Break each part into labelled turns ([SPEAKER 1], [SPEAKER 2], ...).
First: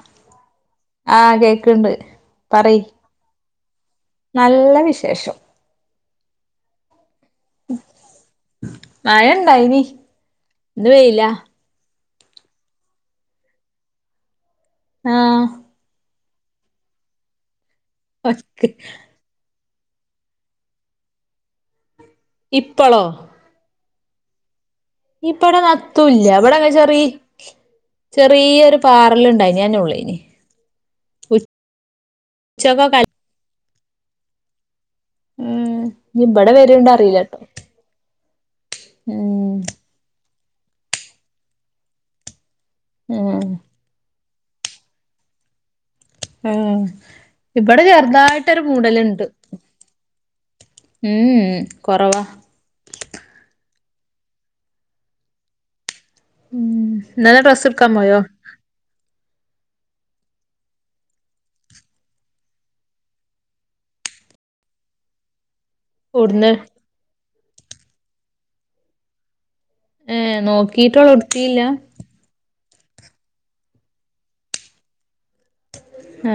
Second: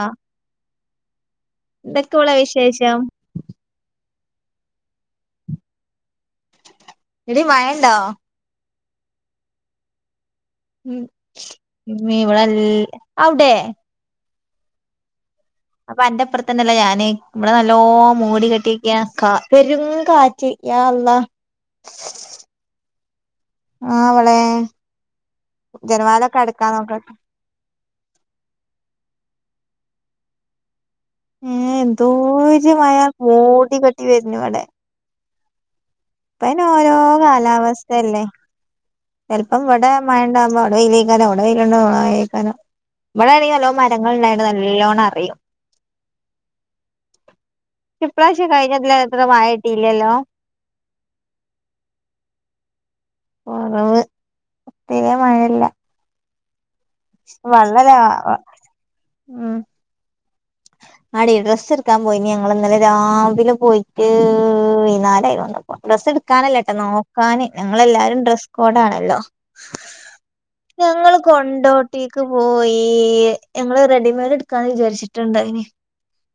[SPEAKER 1] ആ
[SPEAKER 2] ആഹ് കേക്ക്ണ്ട്
[SPEAKER 1] എന്തൊക്കെ ഉള്ള
[SPEAKER 2] പറയ്
[SPEAKER 1] വിശേഷം
[SPEAKER 2] നല്ല വിശേഷം
[SPEAKER 1] എടീ മയെണ്ടോ
[SPEAKER 2] മയ ഇണ്ടായിനി ഇന്ന് വെയിലാ
[SPEAKER 1] നീ ഇവടൽ അവിടേ
[SPEAKER 2] ആഹ്
[SPEAKER 1] അന്റപ്പറത്തന്നല്ലേ ഞാന് ഇവടെ നല്ലോം മൂടി
[SPEAKER 2] ഒക്ക്
[SPEAKER 1] കെട്ടീക്ക്യാ കാർ പെരും കാറ്റ് യാ അല്ലാഹ്
[SPEAKER 2] ഇപ്പളോ
[SPEAKER 1] ആഹ് വളേ
[SPEAKER 2] ഇപ്പടെ നത്തൂല്ല്യ ഇവടങ്ങ് ചെറീ
[SPEAKER 1] നോക്കട്ടെ
[SPEAKER 2] ചെറീയൊരു പാറല്ണ്ട് ഡൈന്യാനൊള്ളേനി
[SPEAKER 1] ഏഹ് എന്തോരു മയ
[SPEAKER 2] ഉച്ചക്കൊക്കെ
[SPEAKER 1] മൂടി കെട്ടി വര്ണിവടെ
[SPEAKER 2] ഉം ഇഞ്ഞ് ഇബടെ വര്ണ്ടോ
[SPEAKER 1] ഇപ്പയ്നോരോ
[SPEAKER 2] അറീലട്ടോ
[SPEAKER 1] കാലാവസ്ഥയല്ലേ
[SPEAKER 2] ഉം
[SPEAKER 1] ചെലപ്പം ഇവടെ മയ് യണ്ടാവുമ്പോ അവടെ വെയിലേക്കാരം അവടെ വെയിലുണ്ടോ ഇവടെ മയേക്കാരം
[SPEAKER 2] ഉം
[SPEAKER 1] ഇവടേണെങ്കി നല്ലോം മരങ്ങള്ണ്ടായി ണ്ട് നല്ലോണറിയും
[SPEAKER 2] ആഹ് ഇവടെ
[SPEAKER 1] ഇപ്രാവശ്യം
[SPEAKER 2] ചെറുതായിട്ടൊരു
[SPEAKER 1] കഴിഞ്ഞതിലേറെ
[SPEAKER 2] മൂടല്ണ്ട്
[SPEAKER 1] മഴ കിട്ടിയില്ലല്ലോ
[SPEAKER 2] ഉം കൊറവാ
[SPEAKER 1] കൊറവ് തീരേ മഴയില്ല
[SPEAKER 2] ഉം ഇന്നലെ ഡ്രസ്സ്ട്ക്കാൻ
[SPEAKER 1] വള്ളലാ
[SPEAKER 2] പോയോ
[SPEAKER 1] വ ഉം [inaudible] ആടീ ഡ്രസ്സെടുക്കാൻ പോയിനി ഞങ്ങളിന്നലെ രാവിലെ പോയിറ്റ് വൈന്നാരായീ തോണ്ട് വ
[SPEAKER 2] ഒട്ന്ന്
[SPEAKER 1] ഡ്രസ്സെടുക്കാനല്ലട്ടോ നോക്കാന് ഞങ്ങളെല്ലാരും ഡ്രസ്സ് കോഡാണല്ലോ
[SPEAKER 2] ഏഹ് നോക്കിട്ടൊള്ളു
[SPEAKER 1] ഞങ്ങള്
[SPEAKER 2] ഇട്ത്തീല്ല
[SPEAKER 1] കൊണ്ടോട്ടീക്ക് പോയി ഈല് ഞങ്ങള് റെഡിമെയ്ഡ് എടുക്കാന്ന് വിചാരിച്ചിട്ട്ണ്ടായിനി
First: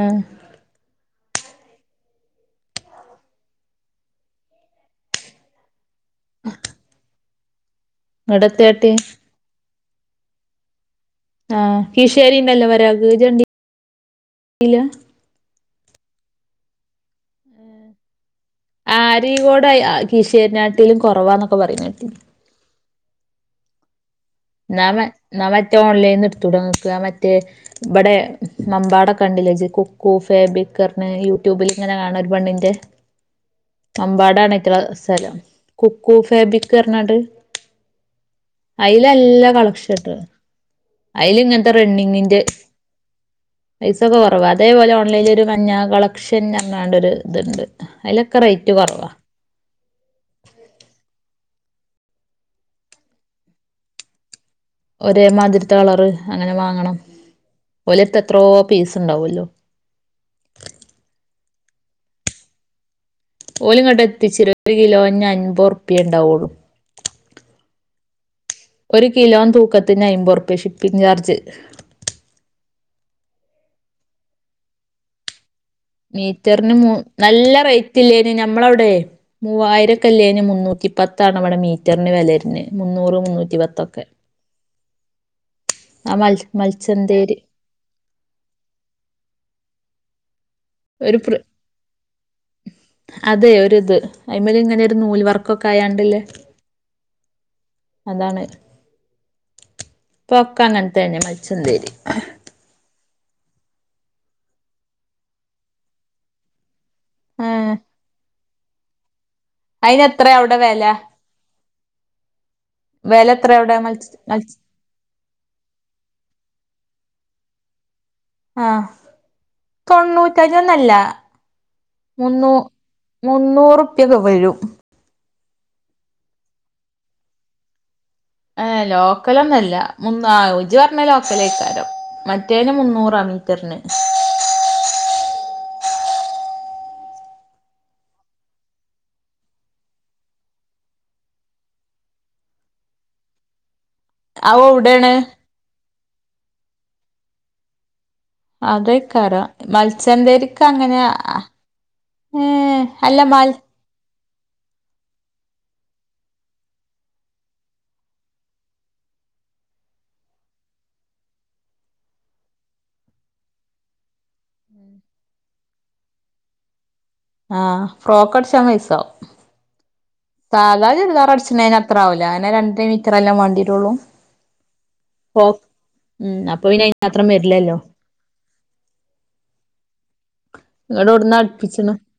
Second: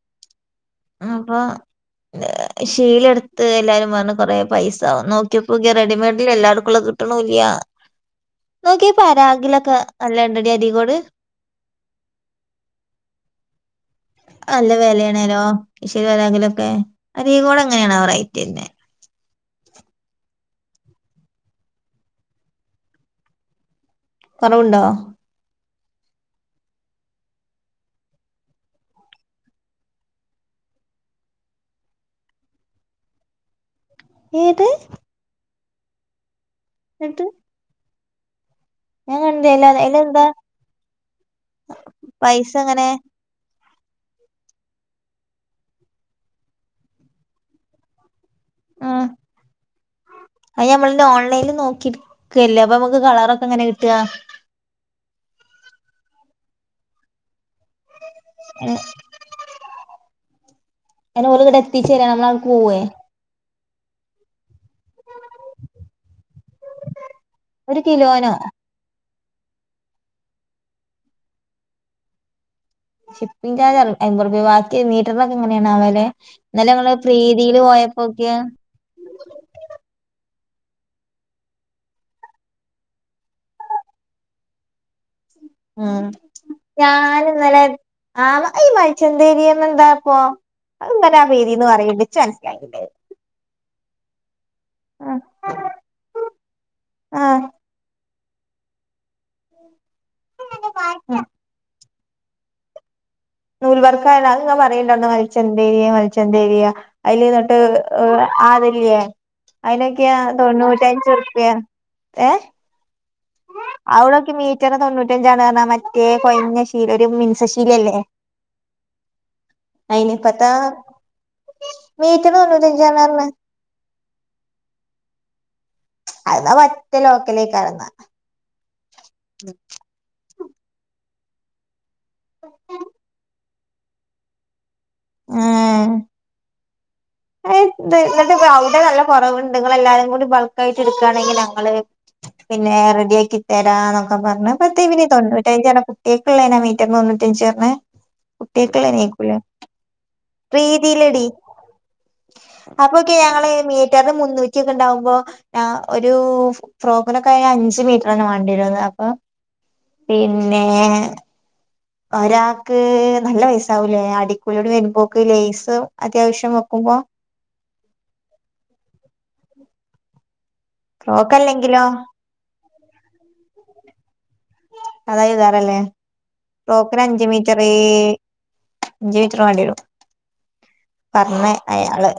[SPEAKER 2] ആഹ്
[SPEAKER 1] അപ്പോ ശീല എടുത്ത് എല്ലാരും പറഞ്ഞ് കൊറേ പൈസാവും നോക്കിയപ്പോക്ക്യേ റെഡിമെയ് ഡിലെല്ലാറ്ക്കുളള കിട്ടണൂല്ല്യ
[SPEAKER 2] ഇങ്ങട്ട്
[SPEAKER 1] നോക്കിയേ
[SPEAKER 2] എത്തേട്ടി
[SPEAKER 1] പരാഗിലൊക്ക നല്ലാ ഇണ്ടടീ അരിക്കോട്
[SPEAKER 2] ആഹ് കീഴ്ശേരി ഇണ്ടല്ലോ പരാഗ് ഇജ്ജ് കണ്ടി ണ്ടിലാ
[SPEAKER 1] കീശേരി പരാഗിലൊക്കെ അരീക്കോടങ്ങനെയാണാവോ റെയ്റ്റര്ണേ
[SPEAKER 2] കരികോട കിശ്േരിനാട്ടിലും കുറവാന്നൊക്കെ പറഞ്ഞ കിട്ടി
[SPEAKER 1] കൊറവുണ്ടോ
[SPEAKER 2] നമ്മ നമ മറ്റേ ഓൺലൈനി നിന്ന് എടുത്ത തുടങ്ങിക്കുക മറ്റേ ഇവിടെ മമ്പാട കെ ഉണ്ടില്ല കൊക്കു ഫേബ്രിക് യൂട്യൂബിൽ ഇങ്ങനെ കാണ ഒരു പണ്ണിന്റെ
[SPEAKER 1] [inaudible] ഏത്
[SPEAKER 2] അമ്പാടാണട്ടുള്ള സ്ഥലം കുക്കു ഫാബിക് എറണാട്
[SPEAKER 1] ന്നിട്ട് ഞാൻ
[SPEAKER 2] എല്ലാ
[SPEAKER 1] കണ്ടില്ല
[SPEAKER 2] കളക്ഷൻട്ട
[SPEAKER 1] അയിലെന്താ
[SPEAKER 2] അതിൽ ഇങ്ങനത്തെ റണ്ണിങ്ങിന്റെ
[SPEAKER 1] പൈസ എങ്ങനെ
[SPEAKER 2] പൈസൊക്കെ കുറവ അതേപോലെ ഓൺലൈനിൽ ഒരു മഞ്ഞ കളക്ഷൻ ഇറങ്ങാണ്ട ഒരു ഇതുണ്ട് അല
[SPEAKER 1] ഉ അത് നമ്മള ഓൺലൈനിൽ നോക്ക കില്ലേ അപ്പൊ നമുക്ക് കളറൊക്കെ എങ്ങനെ കിട്ടുക
[SPEAKER 2] ഒരേ മതിരിത്ത കളറ് അങ്ങനെ വാങ്ങണം ഒലത്ത് എത്രോ പീസ് ഉണ്ടാവല്ലോ
[SPEAKER 1] അയിന് എത്തിച്ചരാൻ നമ്മള പോവേ
[SPEAKER 2] ഓലിുംങ്ങട്ട എത്തിച്ചി ഒരു കിലോഞ്ഞ അൻമ്പത് റുപ്യ ഉണ്ടാവുള്ളു
[SPEAKER 1] ഒരു കിലോനോ
[SPEAKER 2] ഒരു കിലോം തൂക്കത്തിന് അമ്പത്റുപ്യ ഷിപ്പിങ് ചാർജ്
[SPEAKER 1] ഷിപ്പിങ് ചാജ അമ്പത്ുപ വാക്ക മീറ്റർ
[SPEAKER 2] മീറ്ററിന് നല്ല
[SPEAKER 1] പോയപ്പോക്കിയ
[SPEAKER 2] റേറ്റ്ല്ലേന് ഞമ്മളവിടെ മൂവായിരക്കെ ഇല്ലേന് മ മുന്നൂറ്റി പത്ത ആാണ് അവിടെ മീറ്ററിന് വിലരുുന്ന മുന്നൂറ് മുന്നൂറ്റി പത്തൊക്കെ
[SPEAKER 1] ഉ
[SPEAKER 2] ആ മൽ
[SPEAKER 1] ഞൻ
[SPEAKER 2] മൽച്ചന്തേര്
[SPEAKER 1] ഇന്നലെ ആ ഈ മൈിച്ചന്തേരിന്ന എന്താ അപ്പ
[SPEAKER 2] ഒരു
[SPEAKER 1] അത്ന്തന്നെ ആ
[SPEAKER 2] പ്ര
[SPEAKER 1] വേദീന്ന് പററിയേണ്ടിച്ച് മനസ്സിലായില്ലേ
[SPEAKER 2] ത് അ്മല ഇങ്ങനെ ഒരു നൂൽ വർക്കൊക്കെ ആയാണ്ടല്ലേ
[SPEAKER 1] ആഹ്
[SPEAKER 2] അതാണ് പൊക്ക അങ്ങനെ തന്നെ മിച്ച തേരി
[SPEAKER 1] നൂൽവർക്കല്ല അത്ങ്ങ പറയണ്ടണ്ട് മലിച്ച എന്ത രിയ മലിച്ചെന്ത ഏരിയ അതില്ന്നോട്ട്്
[SPEAKER 2] ഏഹ്
[SPEAKER 1] അതല്ലേ
[SPEAKER 2] അയിന്
[SPEAKER 1] അതിനതിനൊക്കെയാ
[SPEAKER 2] എത്രയാ അവിടെ വില
[SPEAKER 1] തൊണ്ണൂറ്റഞ്ച് റുപ്യ ഏ
[SPEAKER 2] വെല എത്ര അവിടെ മത്സ
[SPEAKER 1] അവിടൊക്കെ
[SPEAKER 2] മത്സ
[SPEAKER 1] മീറ്ററി തൊണ്ണൂറ്റഞ്ചാണ്ഞ്ഞാ മറ്റേ കൊയഞ്ഞശ്ശീല ഒരു ശശീലല്ലേ
[SPEAKER 2] ആഹ
[SPEAKER 1] ഇപ്പത്തെ
[SPEAKER 2] തൊണ്ണൂറ്റഞ്ഞൊന്നല്ല
[SPEAKER 1] മീറ്റർ
[SPEAKER 2] മുന്നൂ
[SPEAKER 1] തൊണ്ണൂറ്റഞ്ചാണ് പറഞ്ഞ്
[SPEAKER 2] മുന്നൂറുപ്യക വരൂ
[SPEAKER 1] അത്താ മറ്റേ ലോക്കലേക്ക് ഇറന്ന
[SPEAKER 2] ഏ ലോക്കലൊന്നല്ല മന്ന് ആ ോചി പറഞ്ഞ ലോക്കലക്കാരോ മറ്റേന് മുന്നൂറാ മീറ്ററിന്
[SPEAKER 1] ആഹ എന്നിട്ട് അവിടെ നല്ല കുറവ്ുണ്ട് നിങ്ങ എല്ലാരും കൂടി ബൾക്ക് ആയിട്ട് എടുക്കുകയാണെങ്കിൽ ഞങ്ങള് പിന്നെ റെഡി ആാക്കി തരാന അ പറ
[SPEAKER 2] അത്
[SPEAKER 1] പയീവിനി
[SPEAKER 2] എവിടേണ്
[SPEAKER 1] തൊണൂറ്റഞ്ച അട കുട്ടികൾക്കുള്ളള്ളേനാ മീറ്റന്ന്ൊണ്ൂറ്റഞ്ച് പറഞ്ഞണ്
[SPEAKER 2] അതൊക്കറോ മത്സ്യന്ധേക്ക് അങ്ങനെ
[SPEAKER 1] പ്രീതിയിലെടി
[SPEAKER 2] ഏഹ്
[SPEAKER 1] അപ്പൊക്കെ
[SPEAKER 2] അല്ല
[SPEAKER 1] ഞങ്ങള്
[SPEAKER 2] മൽ
[SPEAKER 1] മീറ്റ ടെ മുന്നൂക്കിയൊക്കെ ഉണ്ടാവകുമ്പോ ഒരു ഫ്രോക്കിനൊക്കെ അഞ്ച് മീറ്ററണ് വണ്ടി വരുന്നത് പിന്നെ ഒരാൾക്ക് നല്ല വയസാവൂലേ അടിക്കൂലിയോട് വരുമ്പോക്ക് ലേസ് അത്യാവശ്യം വെക്കുമ്പോ
[SPEAKER 2] ആഹ ഫോക്കഡ് ൻ മൈസവും സാധാ ചരിാ
[SPEAKER 1] ഫ്രോക്ക്
[SPEAKER 2] അടിുണ്ട
[SPEAKER 1] അല്ലെങ്കിലോ
[SPEAKER 2] അത്ര ആാവല്ല അനെ രണ്ടേ മീറ്റർ എല്ലാം വേണ്ടീട്ടുള്ളൂ
[SPEAKER 1] അതായിതറല്ലേ
[SPEAKER 2] ഉം അപ്പൊ പിന്നെ അയിന്
[SPEAKER 1] ടോക്കിന് അഞ്ച
[SPEAKER 2] മാത്രം
[SPEAKER 1] മീറ്റർ
[SPEAKER 2] വരില്ലല്ലോ
[SPEAKER 1] അഞ്ച മീറ്റർ വേണ്ടി വരും
[SPEAKER 2] ഇങ്ങട്ട്
[SPEAKER 1] പറ
[SPEAKER 2] എവിടുന്നാ അടിപ്പിച്ച്ണ്
[SPEAKER 1] അയാള്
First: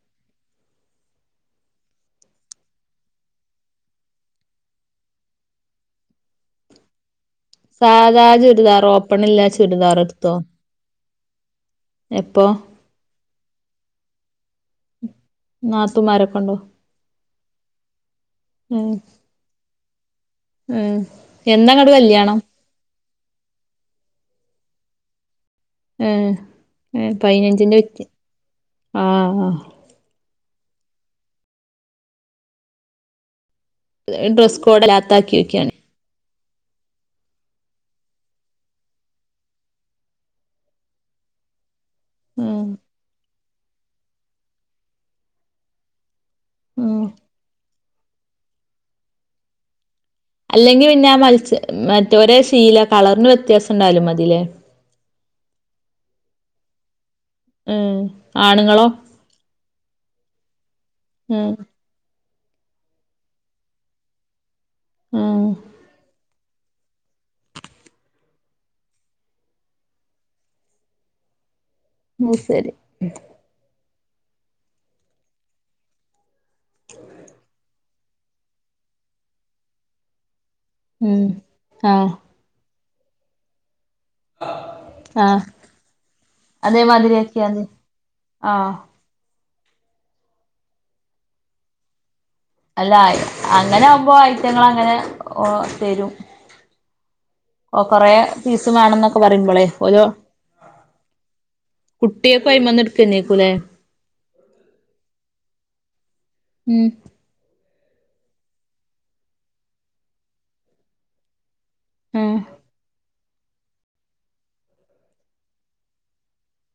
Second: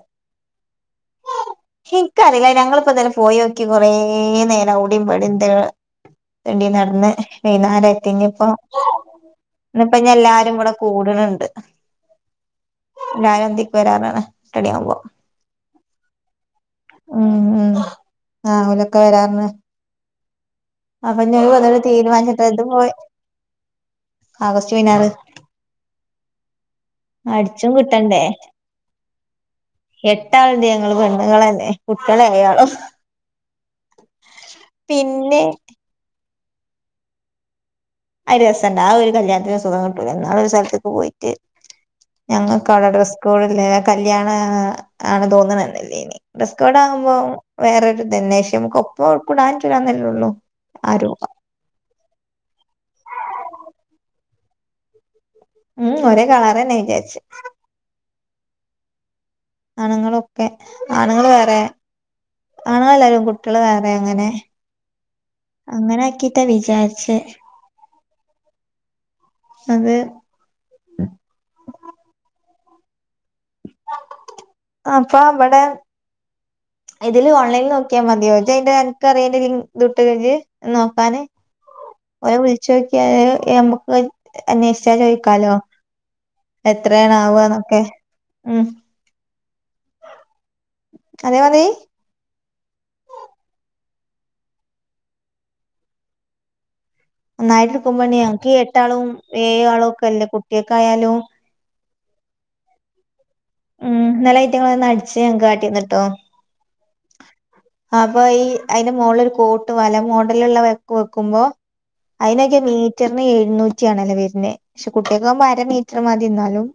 [SPEAKER 1] ഉം ഹിക്കറില്ല ഞങ്ങിപ്പ തന്നെ പോയി നോക്കി കൊറേ നേരം ഓട്പടന്ത എടി നടന്ന്
[SPEAKER 2] സാധാ
[SPEAKER 1] വൈനരത്തിനി ഇപ്പ
[SPEAKER 2] ചുരിദാർ ഓപ്പണില്ല ചുരിദാർ
[SPEAKER 1] ഇപ്പ എല്ലാരും കൂടെ കൂടണണ്ട്
[SPEAKER 2] എപ്പൊ
[SPEAKER 1] ാല എന്തതിക്ക് വരാറാണ് ടിയ ആവുമ്പോ
[SPEAKER 2] നാത്തൂമാരൊക്കെണ്ടോ
[SPEAKER 1] ഉ ഉ ആ
[SPEAKER 2] ഉം
[SPEAKER 1] അവലൊക്കെ വരാറന്ന്
[SPEAKER 2] ഉം
[SPEAKER 1] അപ്പൊ ഞൻ വന്നരു
[SPEAKER 2] എന്നങ്ങട്ട് കല്യാണം
[SPEAKER 1] തീരുമാനിച്ചിട്ടത് പോയ ആഗോസ്റ്റ് മനാറ്
[SPEAKER 2] ഏർ ഏർ
[SPEAKER 1] അടിച്ചും
[SPEAKER 2] പതിനഞ്ചിറെ വച്ച
[SPEAKER 1] കിട്ടണ്ടേ
[SPEAKER 2] ആഹ
[SPEAKER 1] പട്ടാളുണ്ട് ഞങ്ങള്ൾ പെണ്ണുങ്ങളല്ലെ കുട്ടികളെ അയാളും
[SPEAKER 2] ഡ്രസ് കോഡ് അല്ലാത്ത ആാക്കി വോക്കാണ്
[SPEAKER 1] അ രസണ്ട് ആ ഒരു കല്യാണത്തിന് സുഖം കിട്ടല എന്ന ഒരു സ്ഥലത്തേക്ക് പോയിട്ട്
[SPEAKER 2] ഉം
[SPEAKER 1] ഞങ്ങൾക്ക് അവിടെ ഡ്രസ്കോഡല്ല കല്യാണ ആണ് തോന്നണന്നല്ലേ ഇനി ഡ്രസ്കോഡ
[SPEAKER 2] ഉം
[SPEAKER 1] ആ്പ വേറൊരു ദന്േഷ്യം നമക്ക് ഒപ്പ കുൂടാനൻല്ല
[SPEAKER 2] അല്ലെങ്കിൽ പിന്നെ ആ മത്സ്യം മറ്റവരെ ശീല കളറിന് വ്യത്യാസം ഉണ്ടാലും മതിലേ
[SPEAKER 1] ഉം ഒരേ കളറെ നെയചച്ച
[SPEAKER 2] ഉം ആണുങ്ങളോ
[SPEAKER 1] ആണുങ്ങളൊക്കെ ആണുങ്ങൾ
[SPEAKER 2] ഉം
[SPEAKER 1] വേറെ ആണല്ലരും കുട്ടികള് വേറെ അങ്ങനെ
[SPEAKER 2] ഉം
[SPEAKER 1] അങ്ങനെ ആക്കി ത്ത വിചാച്ച അത
[SPEAKER 2] ഉ ശരി
[SPEAKER 1] അപ്പൊ അവിടെ ഇതില് ഓൺലൈനി നോക്ക അാ മതിയോജ അതിന്റെ എനക്ക് അറിയേണ്ടട്ട്ഴിഞ്ഞഞ് നോക്കാന്
[SPEAKER 2] ഉം ആഹ്
[SPEAKER 1] ഓര വിളിച്ചു നോക്കിയ അന്വേഷിച്ചാ
[SPEAKER 2] ആഹ്
[SPEAKER 1] ചോദിക്കാലോ എത്രയണ ആവുക
[SPEAKER 2] അതേമാതിരിയാക്കിയാതി
[SPEAKER 1] എന്നൊക്കെ ഉ
[SPEAKER 2] ആഹ്
[SPEAKER 1] അന വ
[SPEAKER 2] അല്ല അങ്ങനെ ആകുമ്പോ ഐറ്റങ്ങ അങ്ങനെ തരും
[SPEAKER 1] നന്നായിട്ട്
[SPEAKER 2] ഓ
[SPEAKER 1] എടുക്കുമ്പോണ
[SPEAKER 2] കൊറേ
[SPEAKER 1] ഞങ്ങക്ക്
[SPEAKER 2] പീസ്
[SPEAKER 1] എട്ടാളും
[SPEAKER 2] വേണംന്നൊക്കെ
[SPEAKER 1] ഏ
[SPEAKER 2] പറയുമ്പോളേ
[SPEAKER 1] ആളും
[SPEAKER 2] ഓരോ
[SPEAKER 1] ഒക്കെ അല്ലേ കുട്ടിയക്കായാലും
[SPEAKER 2] കുട്ടിയൊക്കെൈയി വന്ന എടുക്ക
[SPEAKER 1] ഉം നല്ല ഐറ്റങ്ങ അടിിച്ച ഞ കാട്ടിന്നിട്ടോ
[SPEAKER 2] ഉം
[SPEAKER 1] അപ്പൊ ഈ അതിന്റെ മോുകളൊ ഒരു കോട്ട് പോല മോഡലുള്ള വെക്കുമ്പോ
[SPEAKER 2] ആഹ്
[SPEAKER 1] അയിനഗെ നീ ഇറ്റ എഴുന്നൂറ്റിയാണല്ലോ വരുന്നത് പക്ഷെ കുട്ടികൾക്ക്പ വ അര മീറ്റർ മതി ഇന്നാലും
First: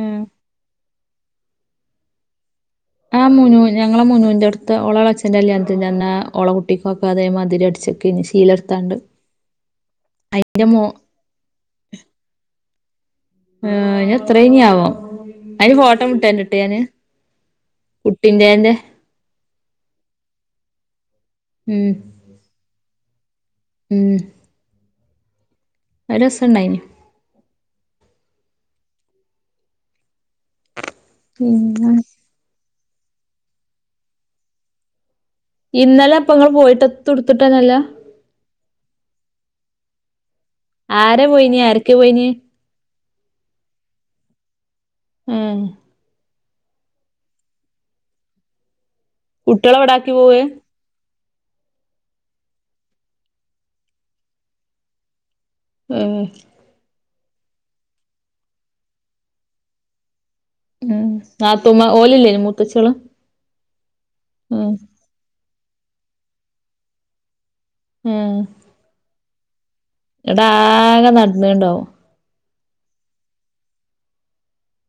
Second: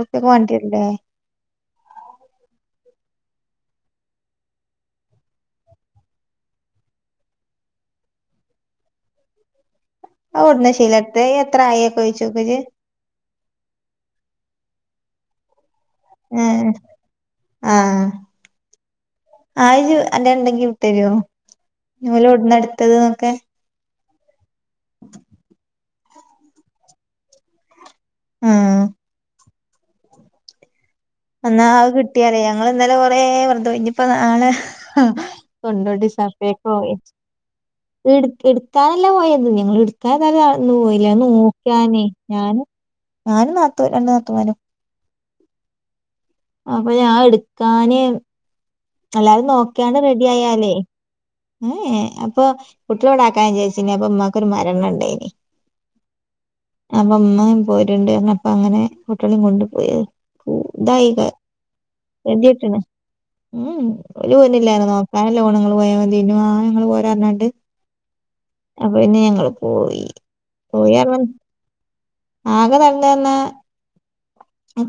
[SPEAKER 2] ആഹ്
[SPEAKER 1] വേണ്ടില്ലേ
[SPEAKER 2] ആഹ് മുനു ഞങ്ങളെ മുനുന്റെറ അടുത്ത് ളച്ഛന്റെ അല്യാാ ള കുട്ടിക്കൊക്കെ അതേ മതിരി അടിച്ച ക്കെ ഇ ശീലർത്താണ്ട്
[SPEAKER 1] അവിടന ശീലത്തെ എത്ര ആയിക്കഴിച്ചോക്ക
[SPEAKER 2] ആർ എത്ര ഇന ആവാം പട്ട മുട്ടട്ട്
[SPEAKER 1] ആഹ്
[SPEAKER 2] ഞാന് കുട്ടിന്റെ എറെ
[SPEAKER 1] ആ അല്ല ഉണ്ടെങ്കി വിട്ടരുോ
[SPEAKER 2] ഉം
[SPEAKER 1] ല ഇടന്ന് എടുത്തത്ന്നൊക്കെ
[SPEAKER 2] ഏ [unintelligible]
[SPEAKER 1] [unintelligible]
[SPEAKER 2] ഒരു രസം ഇണ്ടായിന്
[SPEAKER 1] ആഹ എന്നാ ആ കിട്ടിയാലേ ഞങ്ങ എന്താല കൊറേ വ്രത ഇനിയിപ്പോ നള് തൊണ്ടോടി
[SPEAKER 2] ഇന്നലെ ഇപ്പ ഇങ്ങള്
[SPEAKER 1] സഫക്കെ
[SPEAKER 2] പോയിട്ട്
[SPEAKER 1] പോയി
[SPEAKER 2] എത്തും എടുത്തിട്ടന്നല്ല
[SPEAKER 1] എ എടുത്താാനല്ല പോയത് ഞങ്ങ എടുക്കാ തല്ലന്ന് പോയില്ല
[SPEAKER 2] ആരെ പോയിനി ആരൊക്കെ
[SPEAKER 1] നോക്കാനേ
[SPEAKER 2] പോയിനി
[SPEAKER 1] ഞാന് ഞാനും നാത്തു രണ്ടു നാത്തുമാരും
[SPEAKER 2] ഉഹ
[SPEAKER 1] അപ്പൊ ഞാൻ എടുക്കാന് എല്ലാരും
[SPEAKER 2] കുട്ടികളെ
[SPEAKER 1] നോക്ക്യാണ്ട്
[SPEAKER 2] ഇവിടാക്കി പോവേ
[SPEAKER 1] റെഡിയാലേ. അപ്പൊ കുട്ട്യാളെ വ്ടാക്കാൻ വിചാര് ച്ചീനി അപ്പൊ മ്മാക്കൊര് മരണണ്ടയ്നി.
[SPEAKER 2] ഉം
[SPEAKER 1] അപ്പൊ മ്മെം പോര്ണ്ട് പറഞ്ഞപ്പൊങ്ങനെ കുട്ട്യാളെം കൊണ്ട് പോയി
[SPEAKER 2] ഉം
[SPEAKER 1] തായി ക
[SPEAKER 2] നാത്തൂമാ ഓലില്ലേനോ
[SPEAKER 1] ഇടിട്ട് ണ്.
[SPEAKER 2] മൂത്തച്ചികള്
[SPEAKER 1] ഉം ഉം ഓല്
[SPEAKER 2] ഉം
[SPEAKER 1] പോര്നില്ലാന്ന് പറഞ്ഞ് നോക്കാനല്ലെ പോണെ ങ്ങൾ പോയാതി ഇന് വാണെ ങ്ങൾ പോര പറഞ്ഞാണ്ട്. അപ്പൊ പിന്നെ ഞങ്ങൾ.
[SPEAKER 2] ങ്ങട്ടാകെ നടന്ന്ണ്ടാവും
[SPEAKER 1] ആകെ നടന്നു വന്നാ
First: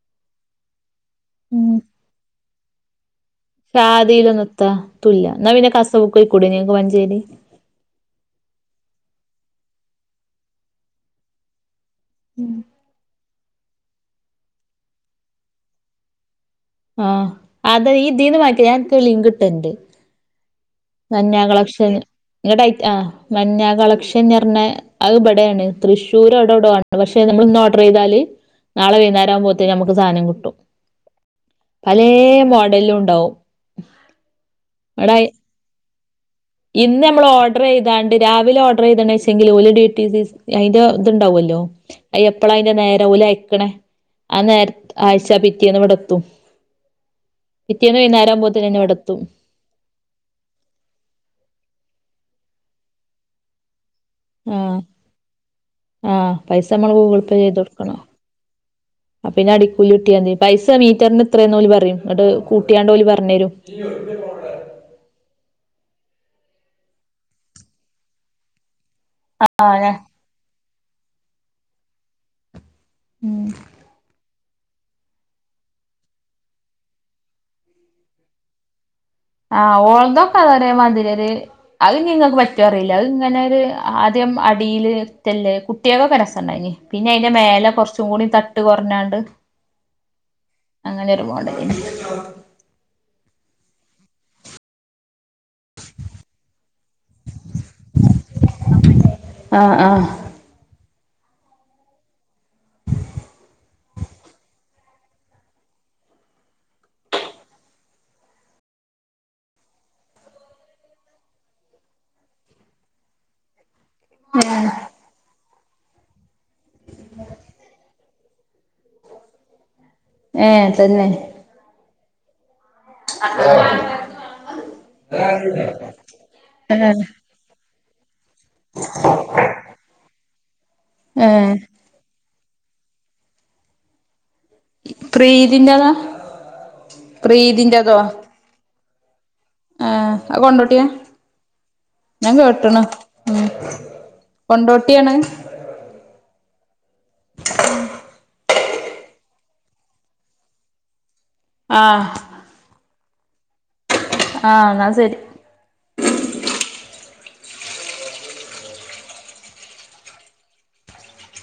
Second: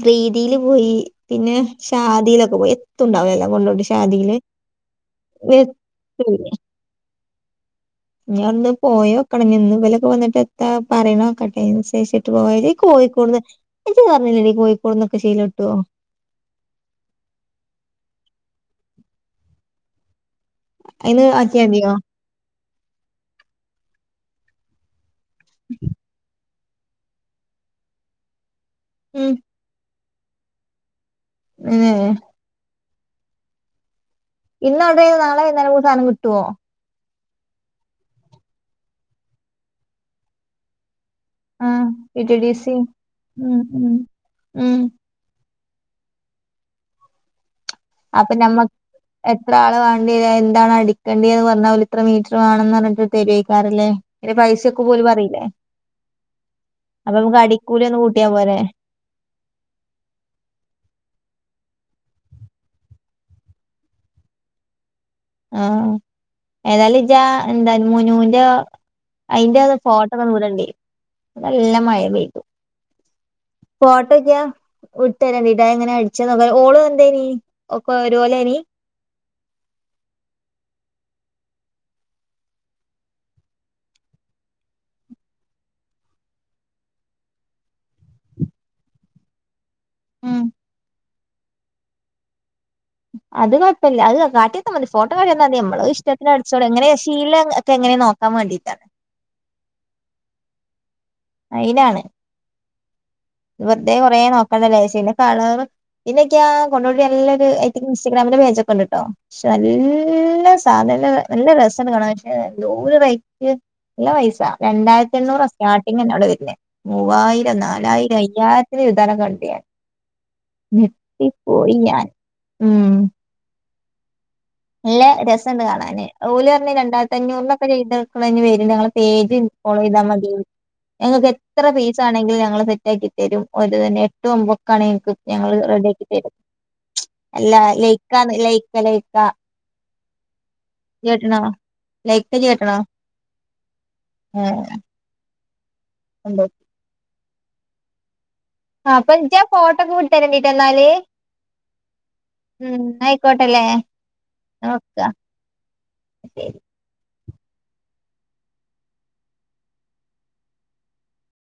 [SPEAKER 1] പ്രീതിയില് പോയി പിന്നെ ശാദിയിലൊ ഓ എത്തുണ്ടാവു ല
[SPEAKER 2] ശാദീലൊന്നുത്ത ത്തുല്യ ന്നാ പിന്നെ കസവ്ക് പൊയ്ക്കൂടയ്ന്യോ ങ്ങക്ക് മഞ്ചേരി
[SPEAKER 1] ഞ ന്ന് പോയോക്കണം ഞ് ഇന്ന് വലൊക്കെ എത്താ പറി ണോക്കട്ടെ. തേച്ചിട്ട് പോയ ഈ കോഴിക്കോട്ന്ന് ഇജ് പറഞ്ഞിലെടി കോഴിക്കോട്ന്നൊക്കെ ശീല ട്ടോ?
[SPEAKER 2] അ അത യ് ഇതീന്ന് വാങ്ങിക്കോ ഞാൻ അൻക്കൊരു ലിങ്ക് ഇട്ടര്ണ്ട്.
[SPEAKER 1] അയിന്
[SPEAKER 2] മഞ്ഞ
[SPEAKER 1] ആക്കിയാ മതിയോ
[SPEAKER 2] കളക്ഷൻ ങ്ങട്ട് ആയ് അ മഞ്ഞ കളക്ഷൻ എർഞ്ഞ അത്ബ്ടേണ് തൃശൂർ അവ് ടൗടൊ ആണ് ട്ടൊ. പക്ഷെ നമ്മൾ ഇന്ന് ഓഡർ ചെയ്താല് നാളെ
[SPEAKER 1] ഉം
[SPEAKER 2] വൈന്നാരാവുമ്പോത്തിന് നമ്മ ക്ക് സാനം കിട്ടും
[SPEAKER 1] ഏ
[SPEAKER 2] പലേ മോഡൽ ലും ഉണ്ടാവും.
[SPEAKER 1] ഇന്ന് ഓഡർ ചെയ്ത
[SPEAKER 2] ഇവിടെ
[SPEAKER 1] നാളെ വൈന്നാരം സാനം കി
[SPEAKER 2] ഇന്ന് നമ്മൾ ഓർഡർ ചെയ്താണ്ട് രാവിലെ ഓർഡർ ചെയ്തീ ണെചെങ്കി ഓല് ഡി ടി സി അയ്ന്റെ അത് ണ്ടാവല്ലോ
[SPEAKER 1] ആ
[SPEAKER 2] അ
[SPEAKER 1] പി ടി
[SPEAKER 2] എപ്പള
[SPEAKER 1] ഡി
[SPEAKER 2] അയ്ന്റെ
[SPEAKER 1] സി
[SPEAKER 2] നേരം ഓല്
[SPEAKER 1] ഉം
[SPEAKER 2] അയക്ക്ണേ
[SPEAKER 1] ഉം
[SPEAKER 2] ആ നേര
[SPEAKER 1] ഉം
[SPEAKER 2] ആഴ്ച്ച പി. റ്റേന്ന് ഇവ്ടെത്തും.
[SPEAKER 1] അപ്പൊ നമ്മ എത്ര ആള് വേണ്ട്യര എന്താണടി ക്കേണ്ടന്ന് പറഞ്ഞ ഓല് ഇത്ര മീറ്റർ വേണംന്ന് പറഞ്ഞ്ട്ട് തെരയ്ക്കാരം ലേ അയ്ന്റെ പൈസൊക്കെ പ്പൊ ഓല് പറീലെ.
[SPEAKER 2] ആ പൈസ നമ്മൾ ഗൂഗിൾ പേ ചെയ്ത് കൊട്ക്കണോ
[SPEAKER 1] അടിക്കൂലിയൊന്ന് കൂട്ടിയാ പോരെ
[SPEAKER 2] അ പിന്നെ അടിക്കൂലി കിട്ട്യാതി പൈസ മീറ്ററിന് ഇത്രെന്ന് ഓല് പറിം ങ്ങട്ട് കൂട്ട്യാണ്ട് ഓല് പറഞ്ഞരും.
[SPEAKER 1] ആഹ ഏതാലും ഇജാ ന്താ നുനൂന്റൊ അയ്ന്റെ ആ ത്
[SPEAKER 2] ആഹ്
[SPEAKER 1] ഫോട്ടോന്ന് വിടെണ്ടി. വ്ടെ ല്ല മഴ പെയ്തു.
[SPEAKER 2] ഉം
[SPEAKER 1] ഫോട്ടൊ ക്ക്യാ വിട്ടരണ്ണിദ അ എങ്ങനെ അട്ച്ചതൊക്കെ ഓളും ന്തെയ്നി ഒ ക്കെ ഒരുപോലെയ്നി
[SPEAKER 2] ആഹ് ഓൾതൊക്കെ അ ഒരേ മാതിരി ഒര് അത് ഇന് ഇങ്ങക്ക് പറ്റോ അറീല അത്ങ്ങനെ ഒരു ആദ്യ ദ്യംഅടീൽ നെറ്റ് ല്ലെ കുട്ട്യാ ക്ക് ഒക്കെ രസ ണ്ടയ്നി. പിന്നെ അയ്ന്റെ മേലെ കുറച്ചും കൂടി തട്ട് കുറഞ്ഞാണ്ട്
[SPEAKER 1] ഉം
[SPEAKER 2] ങ്ങനൊരു മോഡല്.
[SPEAKER 1] അത് കുഴപ്പല്യ അത് കാട്ട്യന്നാ മതി ഫോട്ടോ കാട്ട്യന്നാ തി. ഞമ്മള് അതിഷ്ടത്തിന് അട്ച്ചോള എങ്ങനെ ശീല എ റ്റ്എങ്ങനെ നോക്കാൻ വേണ്ടിട്ടാണ്
[SPEAKER 2] ആഹ് ആഹ്
[SPEAKER 1] അയ്നാണ് ത് വെറുതെ കുറെ നോക്കണ്ടല്ലോ ച്ച് പിന്നെ കളർ. പിന്നൊക്ക്യാ കൊണ്ടോട്ടി നല്ലൊരു അയ്റ്റ ക്ക് ഇൻസ്റ്റഗ്രാമിന്റെ പേജൊക്കെ ണ്ട് ട്ടൊ. ക്ഷെ നല്ല സാധ നല്ല നല്ല രസാണ് കാണാൻ പക്ഷെ എന്തോര് റൈറ്റ് നല്ല പൈസ രണ്ടായിരത്തെണ്ണുറ സ്റ്റാർട്ടിങ്ങെ ന്നെഅവ്ടെ വര്നെ മൂവായിരം നാലായി രം അയ്യായിരത്തിന്റ ചുരിദാർ ക്കെ കണ്ട് ഞാൻ
[SPEAKER 2] ഏഹ് തന്നെ
[SPEAKER 1] ഞെട്ടിപ്പോയി ഞാൻ.
[SPEAKER 2] അഹ
[SPEAKER 1] ഇല്ല രസം ണ്ട് കാണാന് ഓല് പറഞ്ഞ്
[SPEAKER 2] ഏഹ്
[SPEAKER 1] രണ്ടായിരത്തഞ്ഞൂറിനൊക്കെ ചെയ്ത് കൊ ന്ന നി വരണ്ടി ഞങ്ങളെ പേജ് ഇൻ ഫോളോ ചെയ്താൽ മതി ഞ ങ്ങൾക്ക്
[SPEAKER 2] ഏഹ്
[SPEAKER 1] എത്ര പീസ് ആണെങ്കിലും ഞങ്ങൾ ത ക്കി തരും ഓര്ത് തന്നെഎട്ട് ഒമ്പ ൻ ക്ക് ണെ ഇൻക്ക് ഞങ്ങൾ
[SPEAKER 2] പ്രീതിന്റെതാ
[SPEAKER 1] റെഡിയാക്കി തരും അല്ല ലൈക്ക ന്ന് ലൈക്ക ലൈക്ക
[SPEAKER 2] ആഹ അ കൊണ്ടോട്ട്യാ
[SPEAKER 1] ഇജ്ജ് കേട്ട്ണോ ലൈക്ക
[SPEAKER 2] ഞാൻ
[SPEAKER 1] ഇജ്ജ് കേട്ട്ണോ
[SPEAKER 2] കേട്ട്ണ് ഉം
[SPEAKER 1] ഏഹ്
[SPEAKER 2] കൊണ്ടോട്ട്യാണ്
[SPEAKER 1] എന്തോ ആ അപ്പൊ ജ്ജാ ഫോട്ടോക്കെ വിട്ടരണ്ടിട്ടൊ ന്നാല്
[SPEAKER 2] ആഹ്
[SPEAKER 1] ഉം ന്നായ് ക്കോട്ടല്ലേ
[SPEAKER 2] ആഹ് എന്നാ
[SPEAKER 1] നോക്ക
[SPEAKER 2] ശരി
[SPEAKER 1] ശരി